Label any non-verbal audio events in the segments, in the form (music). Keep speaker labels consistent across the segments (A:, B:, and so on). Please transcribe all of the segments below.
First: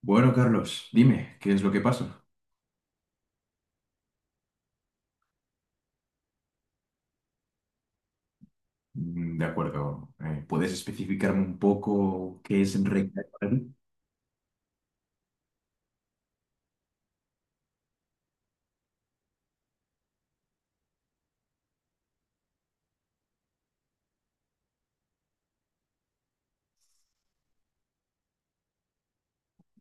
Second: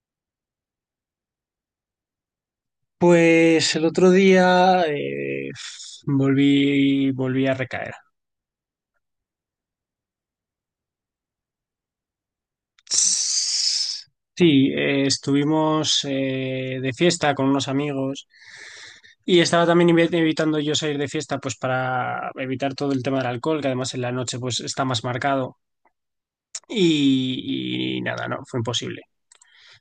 A: Bueno, Carlos, dime, ¿qué es lo que pasa?
B: Pues el otro día volví a recaer.
A: ¿Puedes especificarme un poco qué es recrear para ti?
B: Sí, estuvimos de fiesta con unos amigos y estaba también evitando yo salir de fiesta pues para evitar todo el tema del alcohol, que además en la noche pues está más marcado y nada, no, fue imposible.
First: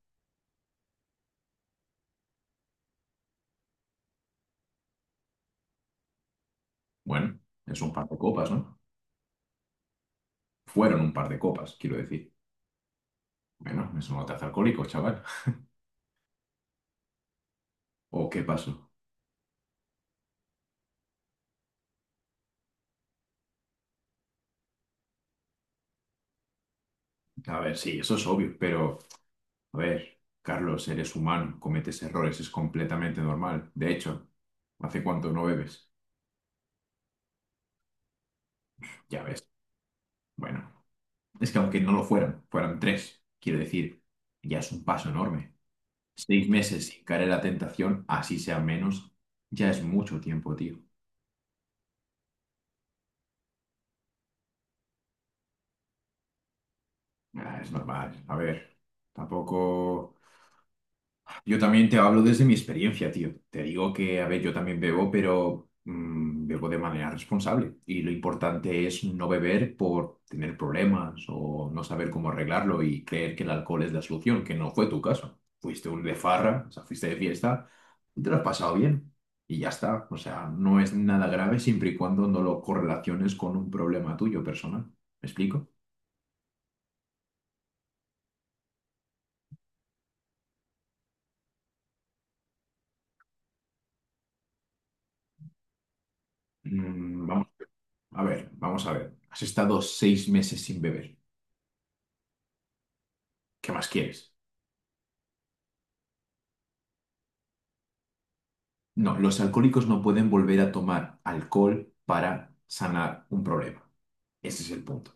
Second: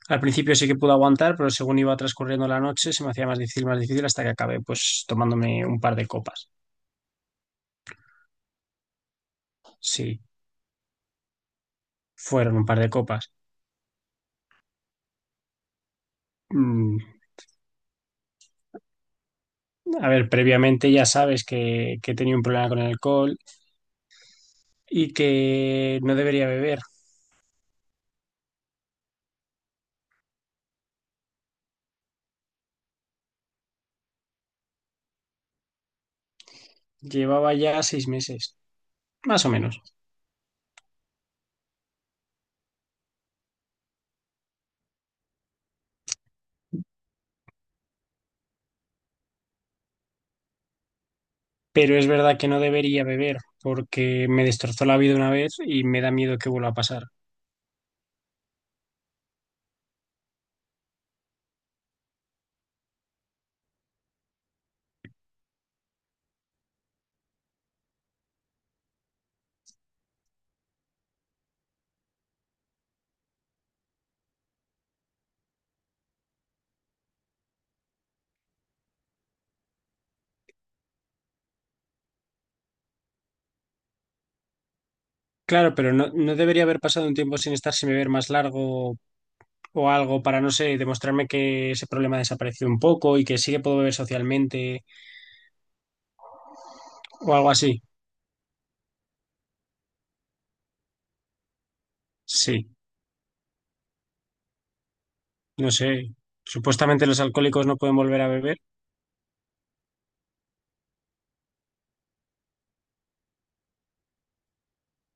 B: Al principio sí que pude aguantar, pero según iba transcurriendo la noche se me hacía más difícil hasta que acabé pues tomándome un par de copas.
A: Bueno, es un par de copas, ¿no?
B: Sí,
A: Fueron un par de copas, quiero decir.
B: fueron un par de copas.
A: Bueno, eso no te hace alcohólico, chaval.
B: Mm.
A: ¿O qué pasó?
B: A ver, previamente ya sabes que tenía un problema con el alcohol y que no debería beber.
A: A ver, sí, eso es obvio, pero, a ver, Carlos, eres humano, cometes errores, es completamente normal. De hecho, ¿hace cuánto no bebes?
B: Llevaba ya 6 meses,
A: Ya
B: más
A: ves.
B: o menos.
A: Bueno, es que aunque no lo fueran, fueran tres, quiero decir, ya es un paso enorme. 6 meses sin caer en la tentación, así sea menos, ya es mucho tiempo, tío.
B: Pero es verdad que no debería beber porque me destrozó la vida una vez y me da miedo que vuelva a pasar.
A: Ah, es normal. A ver, tampoco. Yo también te hablo desde mi experiencia, tío. Te digo que, a ver, yo también bebo, pero bebo de manera responsable. Y lo importante es no beber por tener problemas o no saber cómo arreglarlo y creer que el alcohol es la solución, que no fue tu caso. Fuiste un de farra, o sea, fuiste de fiesta y te lo has pasado bien. Y ya está. O sea, no es nada grave siempre y cuando no lo correlaciones con un problema tuyo personal. ¿Me explico?
B: Claro, pero no, no debería haber pasado un tiempo sin estar sin beber más largo o algo para, no sé, demostrarme que ese problema desapareció un poco y que sí que puedo beber socialmente
A: Mm,
B: o
A: vamos
B: algo así.
A: vamos a ver. Has estado 6 meses sin beber.
B: Sí,
A: ¿Qué más quieres?
B: no sé. Supuestamente los alcohólicos no pueden volver a beber.
A: No, los alcohólicos no pueden volver a tomar alcohol para sanar un problema. Ese es el punto.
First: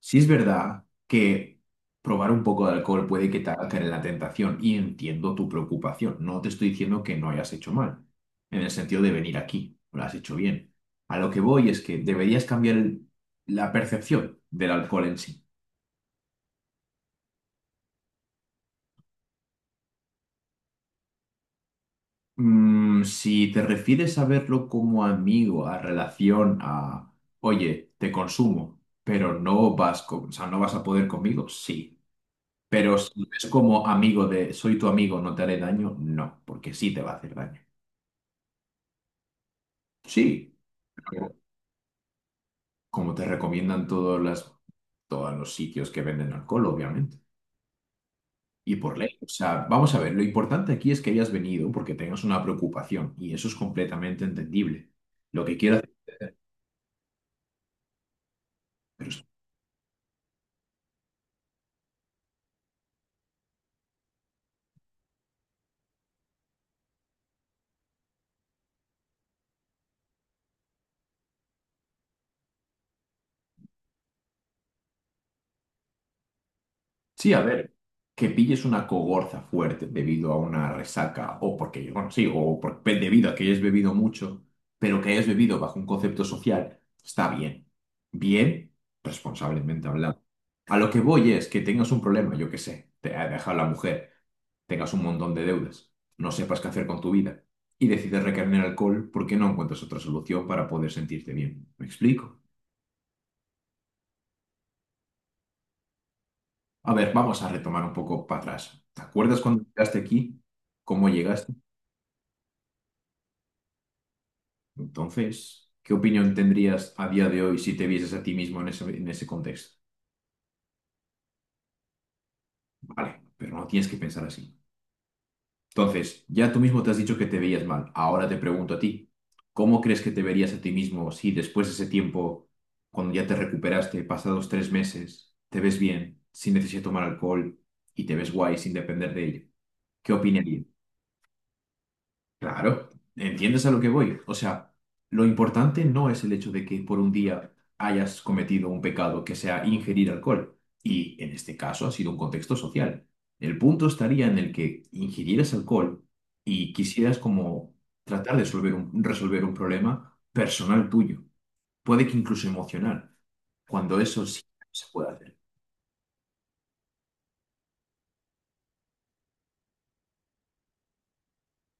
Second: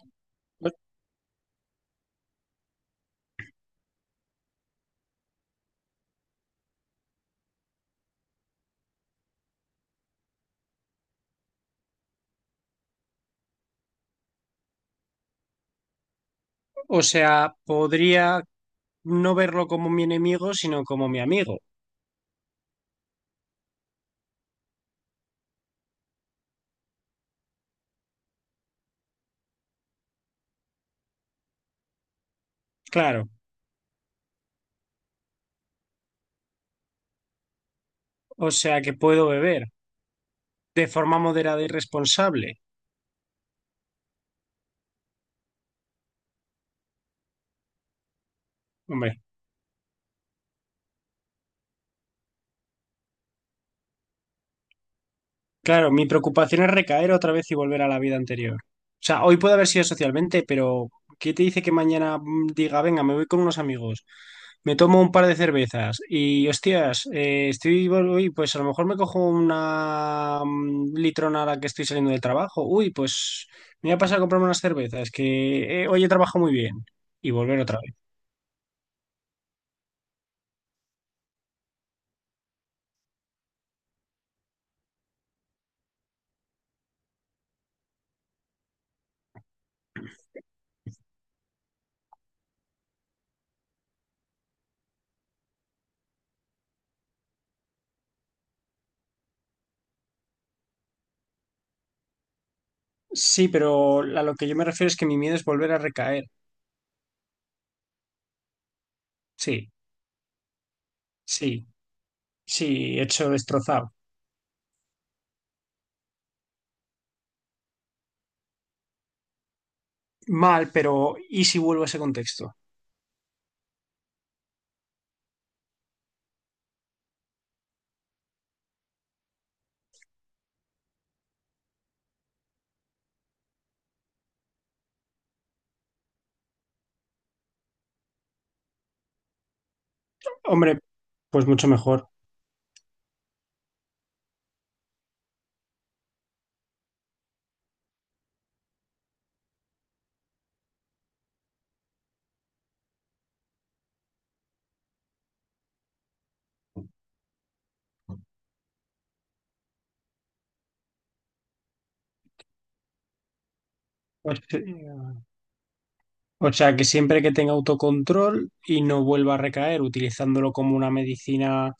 A: Sí es verdad que probar un poco de alcohol puede que te haga caer en la tentación y entiendo tu preocupación. No te estoy diciendo que no hayas hecho mal, en el sentido de venir aquí, lo has hecho bien. A lo que voy es que deberías cambiar la percepción del alcohol en sí.
B: O sea, podría no verlo como mi enemigo, sino como mi amigo.
A: Si te refieres a verlo como amigo, a relación, a, oye, te consumo, pero no vas o sea, no vas a poder conmigo, sí. Pero si
B: Claro,
A: es como amigo de, soy tu amigo, no te haré daño, no, porque sí te va a hacer daño.
B: o sea que puedo beber
A: Sí,
B: de forma
A: pero
B: moderada y responsable.
A: como te recomiendan todos los sitios que venden alcohol, obviamente. Y por ley.
B: Hombre,
A: O sea, vamos a ver, lo importante aquí es que hayas venido porque tengas una preocupación y eso es completamente entendible. Lo que quieras,
B: claro, mi preocupación es recaer otra vez y volver a la vida anterior. O
A: pero.
B: sea, hoy puede haber sido socialmente, pero ¿qué te dice que mañana diga, venga, me voy con unos amigos, me tomo un par de cervezas y, hostias, estoy, uy, pues a lo mejor me cojo una litrona a la que estoy saliendo del trabajo. Uy, pues me voy a pasar a comprarme unas cervezas, que hoy he trabajado muy bien y
A: Sí, a
B: volver
A: ver,
B: otra.
A: que pilles una cogorza fuerte debido a una resaca o porque, bueno, sí, debido a que hayas bebido mucho, pero que hayas bebido bajo un concepto social, está bien. Bien, responsablemente hablando. A lo que voy es que tengas un problema, yo qué sé, te ha dejado la mujer, tengas un montón de deudas, no sepas qué hacer con tu vida y decides recaer en el alcohol porque no encuentras otra solución para poder sentirte bien. ¿Me explico?
B: Sí, pero a lo que yo me refiero es que mi miedo es volver a recaer.
A: A ver, vamos a retomar un poco para atrás. ¿Te acuerdas cuando
B: Sí,
A: llegaste aquí? ¿Cómo llegaste?
B: sí, sí, hecho destrozado.
A: Entonces, ¿qué opinión tendrías a día de hoy si te vieses a ti mismo en en ese contexto?
B: Mal, pero ¿y si vuelvo a ese contexto?
A: Vale, pero no tienes que pensar así. Entonces, ya tú mismo te has dicho que te veías mal. Ahora te pregunto a ti, ¿cómo crees que te verías a ti mismo si después de ese tiempo, cuando ya te recuperaste, pasados 3 meses, te ves bien, sin necesidad de tomar alcohol y te ves guay sin depender de ello? ¿Qué opinarías?
B: Hombre, pues mucho mejor.
A: Claro, ¿entiendes a lo que voy? O sea, lo importante no es el hecho de que por un día hayas cometido un pecado que sea ingerir alcohol, y en este caso ha sido un contexto social. El punto estaría en el que ingirieras alcohol y quisieras como tratar de resolver un problema personal tuyo, puede que incluso emocional, cuando eso
B: O
A: sí
B: se-
A: se puede hacer.
B: o sea, que siempre que tenga autocontrol y no vuelva a recaer, utilizándolo como una medicina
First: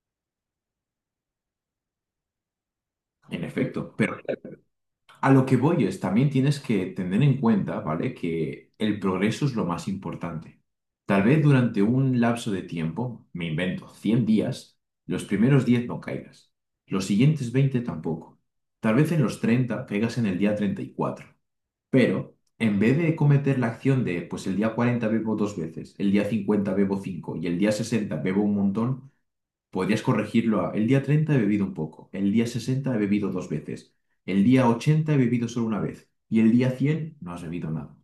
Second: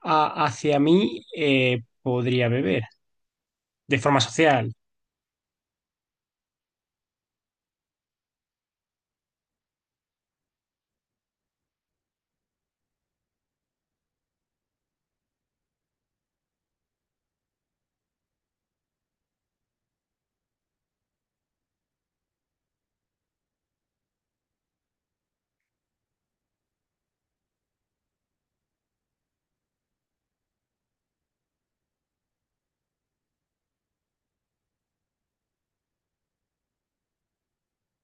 B: hacia mí, podría beber
A: En efecto,
B: de
A: pero.
B: forma social.
A: A lo que voy es, también tienes que tener en cuenta, ¿vale? Que el progreso es lo más importante. Tal vez durante un lapso de tiempo, me invento, 100 días, los primeros 10 no caigas, los siguientes 20 tampoco. Tal vez en los 30 caigas en el día 34. Pero en vez de cometer la acción de, pues el día 40 bebo dos veces, el día 50 bebo cinco y el día 60 bebo un montón, podrías corregirlo a, el día 30 he bebido un poco, el día 60 he bebido dos veces, el día 80 he bebido solo una vez y el día 100 no has bebido nada.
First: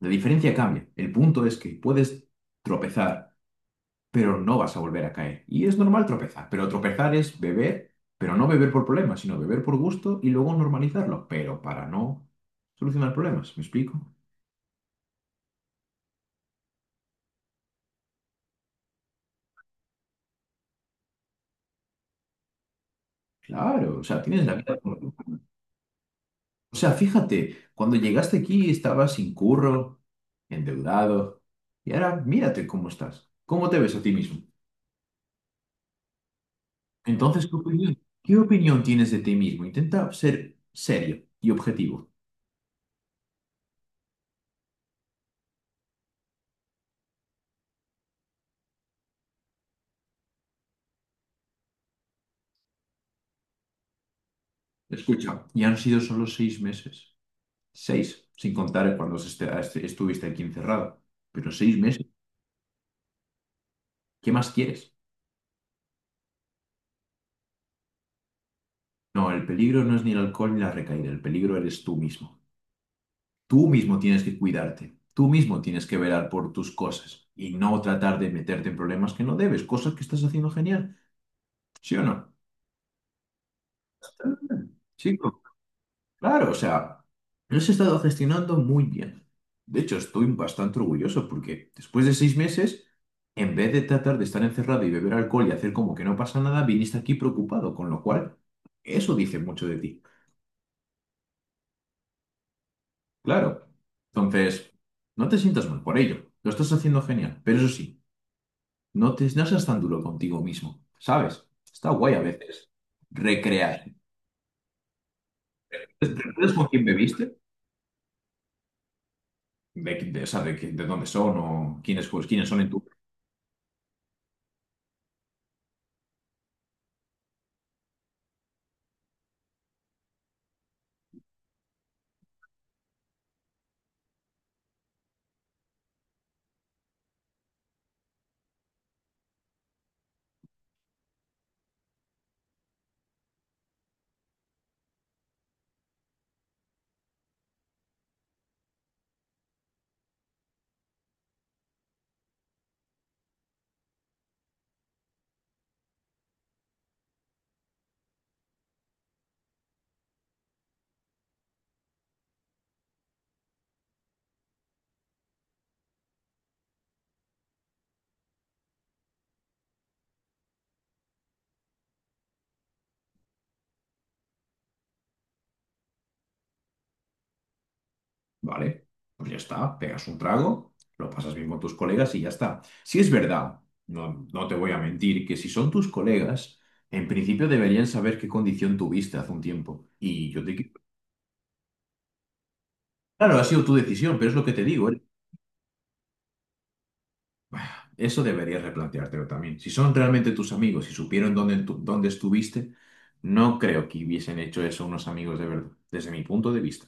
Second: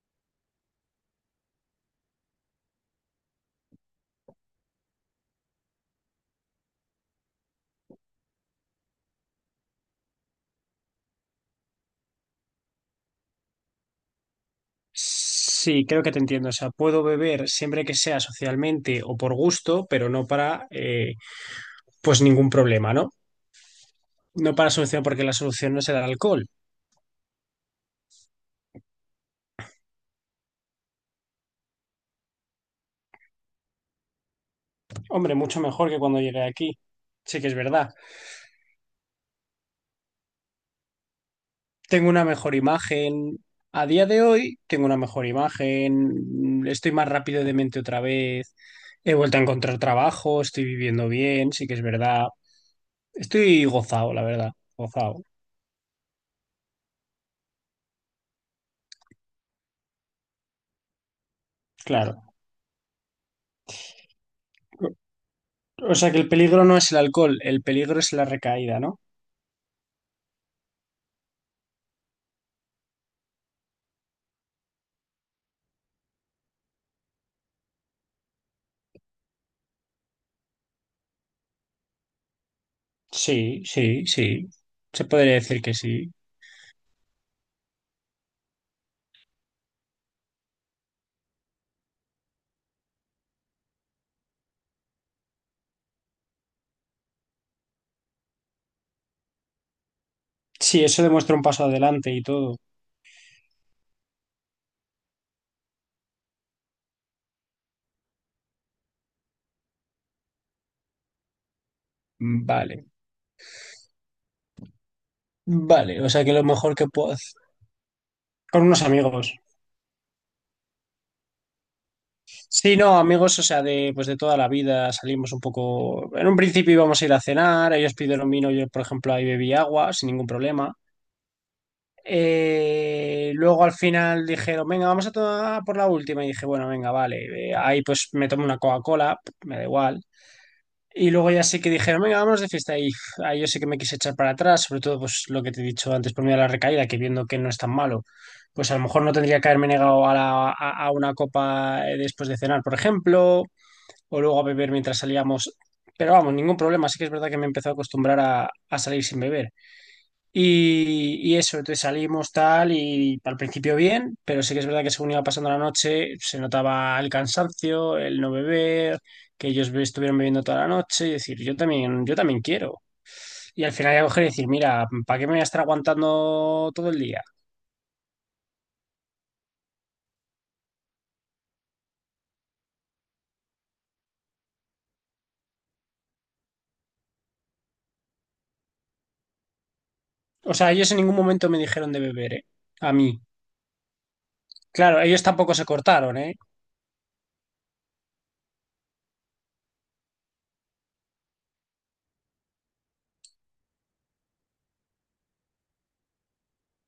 A: La diferencia cambia. El punto es que puedes tropezar, pero no vas a volver a caer. Y es normal tropezar, pero tropezar es beber, pero no beber por problemas, sino beber por gusto y luego normalizarlo, pero para no solucionar problemas. ¿Me explico?
B: Sí, creo que te entiendo. O sea, puedo beber siempre que sea socialmente o por gusto, pero no para, pues ningún problema, ¿no?
A: Claro, o sea, tienes la
B: No para
A: vida,
B: solución,
A: como.
B: porque la solución no es el alcohol.
A: O sea, fíjate, cuando llegaste aquí estabas sin curro, endeudado, y ahora mírate cómo estás, cómo te ves a ti mismo.
B: Hombre, mucho mejor que cuando llegué aquí. Sí
A: Entonces,
B: que es verdad.
A: ¿qué opinión tienes de ti mismo? Intenta ser serio y
B: Tengo
A: objetivo.
B: una mejor imagen. A día de hoy tengo una mejor imagen. Estoy más rápido de mente otra vez. He vuelto a encontrar trabajo. Estoy viviendo bien. Sí que es verdad. Estoy gozado, la verdad. Gozado.
A: Escucha, ya han sido solo 6 meses. 6, sin contar cuando estuviste aquí encerrado. Pero 6 meses,
B: Claro.
A: ¿qué más quieres?
B: O sea que el peligro no es el alcohol. El peligro es la recaída, ¿no?
A: No, el peligro no es ni el alcohol ni la recaída, el peligro eres tú mismo. Tú mismo tienes que cuidarte, tú mismo tienes que velar por tus cosas y no tratar de meterte en problemas que no debes, cosas que estás haciendo genial, ¿sí o no?
B: Sí, sí,
A: Está
B: sí.
A: bien,
B: Se podría
A: chico,
B: decir que sí.
A: claro, o sea, lo has estado gestionando muy bien. De hecho, estoy bastante orgulloso porque después de 6 meses, en vez de tratar de estar encerrado y beber alcohol y hacer como que no pasa nada, viniste aquí preocupado, con lo cual eso dice mucho de ti.
B: Sí, eso demuestra un paso adelante y todo.
A: Claro. Entonces, no te sientas mal por ello. Lo estás haciendo genial, pero eso sí. No seas tan duro contigo mismo, ¿sabes? Está guay a veces
B: Vale.
A: recrear.
B: Vale,
A: ¿Te
B: o sea que lo
A: acuerdas con
B: mejor
A: quién
B: que puedo hacer...
A: bebiste?
B: Con unos amigos.
A: De, o sea, de, qué- de dónde son o quiénes, pues, quiénes son en
B: Sí,
A: tu...
B: no, amigos, o sea, de pues de toda la vida salimos un poco. En un principio íbamos a ir a cenar, ellos pidieron vino, yo, por ejemplo, ahí bebí agua sin ningún problema. Luego al final dijeron, venga, vamos a tomar por la última. Y dije, bueno, venga, vale. Ahí pues me tomo una Coca-Cola, me da igual. Y luego ya sé que dijeron, venga, vámonos de fiesta. Y uf, ahí yo sé que me quise echar para atrás, sobre todo pues lo que te he dicho antes por mí a la recaída, que viendo que no es tan malo, pues a lo mejor no tendría que haberme negado a una copa después de cenar, por ejemplo, o luego a beber mientras salíamos. Pero vamos, ningún problema. Sí que es verdad que me empezó a acostumbrar a salir sin beber. Y eso, entonces salimos tal y al principio bien, pero sí que es verdad que según iba pasando la noche se notaba el cansancio, el no beber, que ellos estuvieron bebiendo toda la noche y decir, yo también quiero. Y al final ya coger y decir, mira, ¿para qué me voy a estar aguantando todo el día?
A: Vale, pues ya está, pegas un trago, lo pasas bien con tus colegas y ya está. Si es verdad, no te voy a mentir, que si son tus colegas, en principio deberían saber qué condición tuviste hace un tiempo. Y yo
B: O
A: te...
B: sea, ellos en ningún momento me dijeron de beber, ¿eh? A mí.
A: Claro, ha sido tu decisión, pero es lo que te digo.
B: Claro, ellos tampoco se cortaron, ¿eh?
A: Eso deberías replanteártelo también. Si son realmente tus amigos y supieron dónde estuviste, no creo que hubiesen hecho eso unos amigos de verdad, desde mi punto de vista.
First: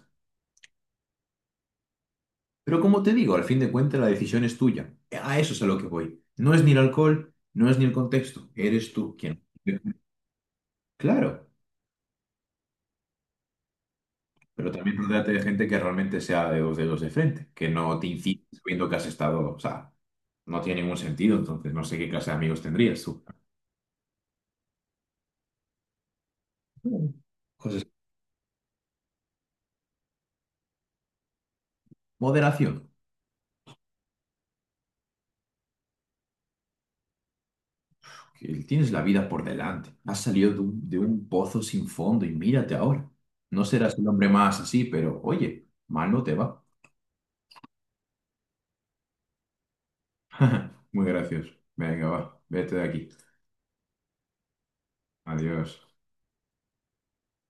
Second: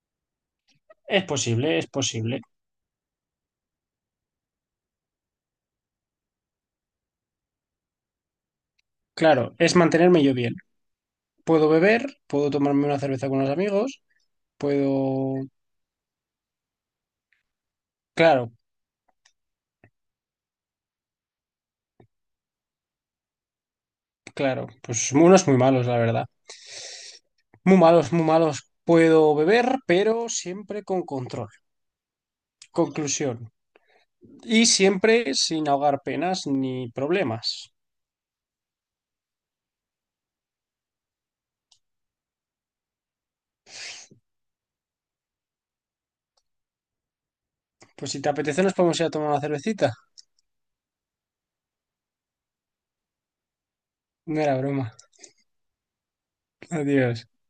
B: Es posible, es posible.
A: Pero como te digo, al fin de cuentas la decisión es tuya. A eso es a lo que voy. No es ni el alcohol, no es ni el contexto. Eres tú quien...
B: Claro, es mantenerme yo bien.
A: Claro,
B: Puedo beber, puedo tomarme una cerveza con los amigos,
A: pero también rodeate
B: puedo...
A: de gente que realmente sea de dos dedos de frente, que no te incite
B: Claro,
A: sabiendo que has estado... O sea, no tiene ningún sentido, entonces no sé qué clase de amigos tendrías tú.
B: claro, pues unos muy malos, la verdad. Muy
A: Cosas-
B: malos, muy malos. Puedo beber, pero siempre con control.
A: Moderación.
B: Conclusión. Y siempre sin ahogar penas ni problemas.
A: Que tienes la vida por delante. Has salido de un pozo sin fondo y mírate ahora. No serás el hombre más así, pero oye, mal no te va.
B: Pues si te apetece, nos podemos ir a tomar una cervecita.
A: (laughs) Muy gracioso. Venga, va, vete de aquí.
B: No era broma.
A: Adiós.
B: Adiós.